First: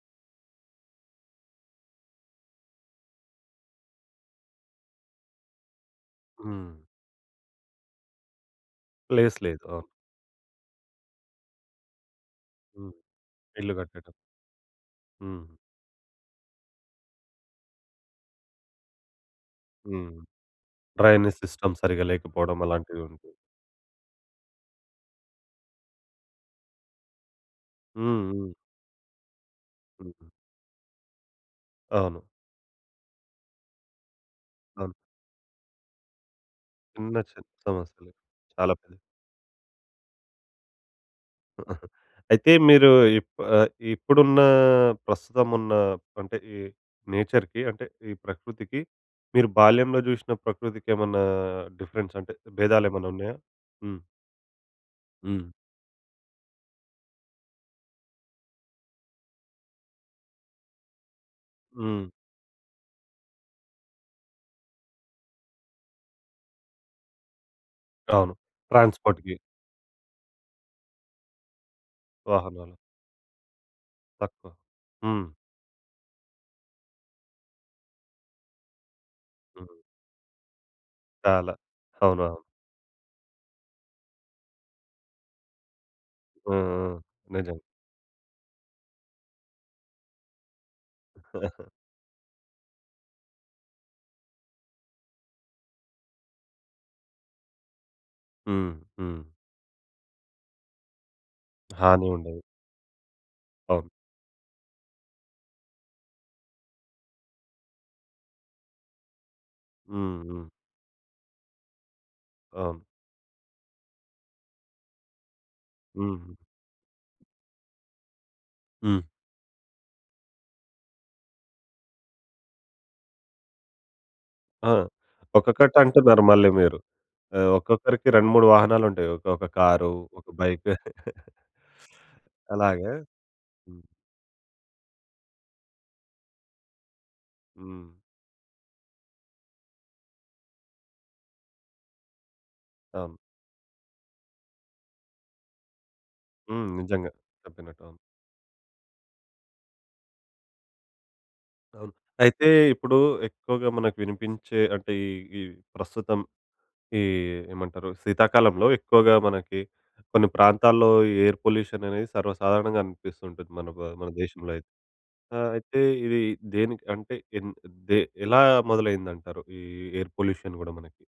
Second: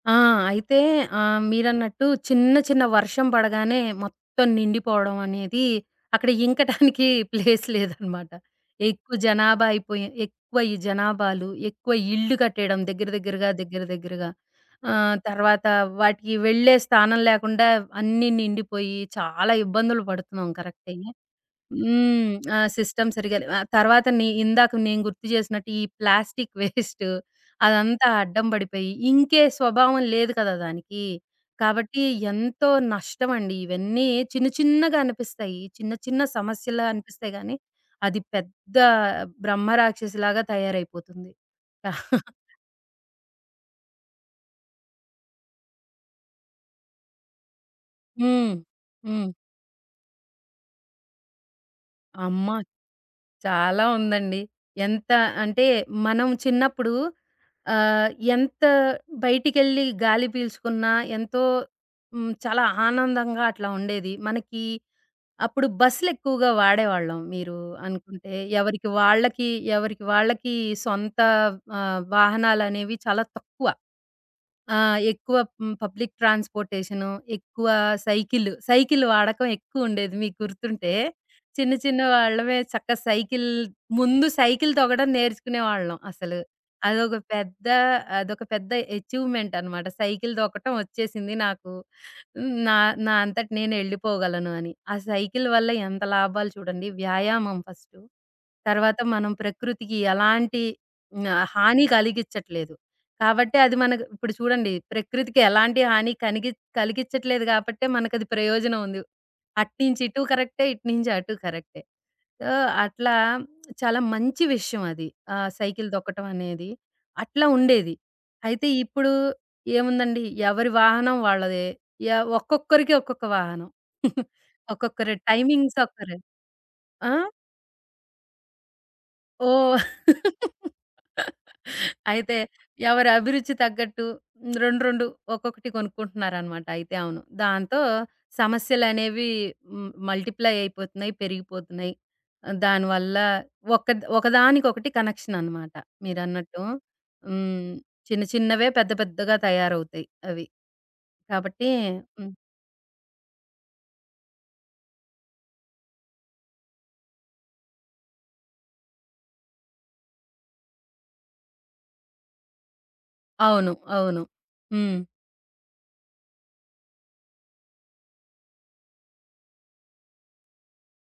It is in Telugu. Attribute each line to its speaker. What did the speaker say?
Speaker 1: ఆ! అయితే ఆహ్, మీరన్నట్టు చిన్న, చిన్న వర్షం పడగానే మొత్తం నిండిపోవడవనేది, అక్కడ
Speaker 2: హ్మ్.
Speaker 1: ఇంకటానికి ప్లేస్ లేదనమాట. ఎక్కువ
Speaker 2: ప్లేస్ లేదు.
Speaker 1: జనాభా
Speaker 2: అవును.
Speaker 1: అయిపోయి, ఎక్కువ ఈ జనాభాలు, ఎక్కువ ఇల్లు కట్టేయడం
Speaker 2: హ్మ్.
Speaker 1: దగ్గర దగ్గరగా,
Speaker 2: ఇల్లు
Speaker 1: దగ్గర
Speaker 2: కట్టటం.
Speaker 1: దగ్గరగా, ఆహ్,
Speaker 2: హ్మ్.
Speaker 1: తర్వాతా వాటికి వెళ్ళే స్థానం లేకుండా వ్ అన్నీ నిండిపొయ్యీ చాలా ఇబ్బందులు
Speaker 2: హ్మ్.
Speaker 1: పడుతున్నాం కరక్టే.
Speaker 2: డ్రైనేజ్ సిస్టమ్ సరిగ్గా
Speaker 1: హ్మ్. ఆ
Speaker 2: లేకపోడం అలాంటివి
Speaker 1: సిస్టమ్
Speaker 2: ఉంటాయి.
Speaker 1: సరిగ్గా లేవు. ఆహ్, తర్వాతని ఇందాక నేను గుర్తు చేసినట్టు, ఈ ప్లాస్టిక్ వేస్ట్, అదంతా
Speaker 2: హ్మ్.
Speaker 1: అడ్డం
Speaker 2: హ్మ్.
Speaker 1: బడిపోయి, ఇంకే స్వభావం
Speaker 2: హుహు.
Speaker 1: లేదు కదా దానికీ. కాబట్టీ,
Speaker 2: అవును.
Speaker 1: ఎంతో నష్టమండి. ఇవన్నీ చిన్న
Speaker 2: అవును.
Speaker 1: చిన్నగానిపిస్తాయి చిన్న, చిన్న సమస్యల్లా అనిపిస్తాయి
Speaker 2: ఉండచ్చు
Speaker 1: గానీ,
Speaker 2: సమస్యలు.
Speaker 1: అది
Speaker 2: చాలా
Speaker 1: పెద్దా
Speaker 2: పెదే
Speaker 1: బ్రహ్మ రాక్షసిలాగా తయారైపోతుంది.
Speaker 2: అయితే మీరూ ఇప్ ఆహ్, ఇప్పుడున్నా, ప్రస్తుతమున్నా అంటే, ఈ నేచర్‌కి అంటే, ఈ
Speaker 1: హ్మ్.
Speaker 2: ప్రకృతికి,
Speaker 1: హ్మ్.
Speaker 2: మీరు బాల్యంలో జూషిన ప్రకృతికేమన్నా డిఫరెన్సంటే,
Speaker 1: అమ్మా!
Speaker 2: భేదాలేమన్నున్నాయా?
Speaker 1: చాలా
Speaker 2: హ్మ్.
Speaker 1: ఉందండి. ఎంత
Speaker 2: హ్మ్.
Speaker 1: అంటే, మనం చిన్నప్పుడు ఆహ్, ఎంత బయటికెళ్ళి గాలి పీల్చుకున్నా ఎంతో
Speaker 2: హ్మ్.
Speaker 1: హ్మ్, చాలా ఆనందంగా అట్లా ఉండేది. మనకీ అప్పుడు బస్సులెక్కువుగా వాడేవాళ్ళం. మీరూ అనుకుంటే
Speaker 2: అవును.
Speaker 1: ఎవరికి
Speaker 2: ట్రాన్స్‌పోర్ట్‌కి.
Speaker 1: వాళ్ళకి, ఎవరికి వాళ్ళకీ సొంతా ఆహ్,
Speaker 2: వాహనాలు.
Speaker 1: వాహనాలనేవి చాలా తక్కువ.
Speaker 2: తక్కువ.
Speaker 1: ఆహ్,
Speaker 2: హ్మ్.
Speaker 1: ఎక్కువ మ్ పబ్లిక్ ట్రాన్స్‌పోర్టేషను, ఎక్కువా సైకిల్, సైకిల్ వాడకం
Speaker 2: హ్మ్.
Speaker 1: ఎక్కువుండేది. మీకు గుర్తుంటే,
Speaker 2: చాలా.
Speaker 1: చిన్న చిన్న
Speaker 2: అవును. అవును.
Speaker 1: వాళ్ళమే చక్క సైకిల్ ముందు సైకిల్ తొక్కడం నేర్చుకునేవాళ్ళం, అసలు.
Speaker 2: హ్మ్. హ్మ్.
Speaker 1: అదొక
Speaker 2: నిజం.
Speaker 1: పెద్దా అదొక పెద్ద ఎచీవ్‌మెంటనమాట. సైకిల్ తొక్కటవొచ్చేసింది నాకు. నా నా అంతట నేనెళ్ళిపోగలను అని. ఆ సైకిల్ వల్ల ఎంత లాభాలు చూడండి, వ్యాయామం ఫస్టు,
Speaker 2: హ్మ్.
Speaker 1: తర్వాత
Speaker 2: హ్మ్.
Speaker 1: మనం ప్రకృతికి ఎలాంటి ఆహ్, హాని
Speaker 2: హాని ఉండేది.
Speaker 1: కలిగిచ్చట్లేదు. కాబట్టి, అది
Speaker 2: అవును.
Speaker 1: మనకు ఇప్పుడు చూడండి, ప్రకృతికి ఎలాంటి హాని కనిగిచ్ కలిగిచ్చట్లేదు కాబట్టే, మనకది ప్రయోజనవుంది. అటు
Speaker 2: హ్మ్.
Speaker 1: నించిటూ
Speaker 2: హ్మ్.
Speaker 1: కరక్టే, ఇటు నించటూ కరక్టే. ఆహ్,
Speaker 2: అవును.
Speaker 1: అట్లా చాలా మంచి విషయవది. ఆ సైకిల్
Speaker 2: హుహు.
Speaker 1: తొక్కటవనేది, అట్లా ఉండేది. అయితే
Speaker 2: హ్మ్.
Speaker 1: ఇప్పుడూ ఏముందండి, ఎవరి వాహనం వాళ్ళదే ఎవ్ ఒక్కొక్కరికి ఒక్కొక్క వాహనం.
Speaker 2: ఆ!
Speaker 1: ఒక్కొక్కరి టైమింగ్స్ ఒక్కరు
Speaker 2: ఒక్కొక్కటంటున్నారు మళ్ళీ మీరు.
Speaker 1: ఆ?
Speaker 2: ఆహ్, ఒక్కొక్కరికి 2, 3 వాహనాలుంటాయి. ఒక ఒక
Speaker 1: ఓహ్!
Speaker 2: కారు, ఒక బైకు.
Speaker 1: అయితే,
Speaker 2: అలాగా.
Speaker 1: ఎవరభిరుచి
Speaker 2: హ్మ్.
Speaker 1: తగ్గట్టు రెండు, రెండు, ఒక్కొక్కటి కొనుక్కుంటన్నారనమాట అయితే. అవును. దాంతో
Speaker 2: హ్మ్.
Speaker 1: సమస్యలనేవి హ్మ్, మల్టిప్లై అయిపోతున్నాయి, పెరిగిపోతున్నాయి. దాని
Speaker 2: అవును.
Speaker 1: వల్లా ఒక్కద్ ఒక దానికొకటి కనెక్షననమాట మీరన్నట్టు.
Speaker 2: హ్మ్. నిజంగా.
Speaker 1: హ్మ్.
Speaker 2: చెప్పినట్టవును.
Speaker 1: చిన్న చిన్నవే పెద్ద పెద్దగా తయారవుతయి అవి. కాబట్టి
Speaker 2: అవును.
Speaker 1: హ్మ్.
Speaker 2: అయితే, ఇప్పుడూ ఎక్కువగా మనకు వినిపించే అంటే, ఈ ఈ ప్రస్తుతం ఈ ఏమంటరు, శీతాకాలంలో ఎక్కువగా మనకి కొన్ని ప్రాంతాల్లో ఎయిర్ పొల్యూషననేది సర్వసాధారణంగా అనిపిస్తూ ఉంటుంది మన
Speaker 1: అవును,
Speaker 2: బ మన
Speaker 1: అవును.
Speaker 2: దేశంలో అయితే.
Speaker 1: హ్మ్.
Speaker 2: ఆహ్, అయితే ఇదీ దేనికి అంటే, ఎంద్ దే ఎలా మొదలైందంటారు, ఈ ఎయిర్ పొల్యూషన్ గూడా మనకి?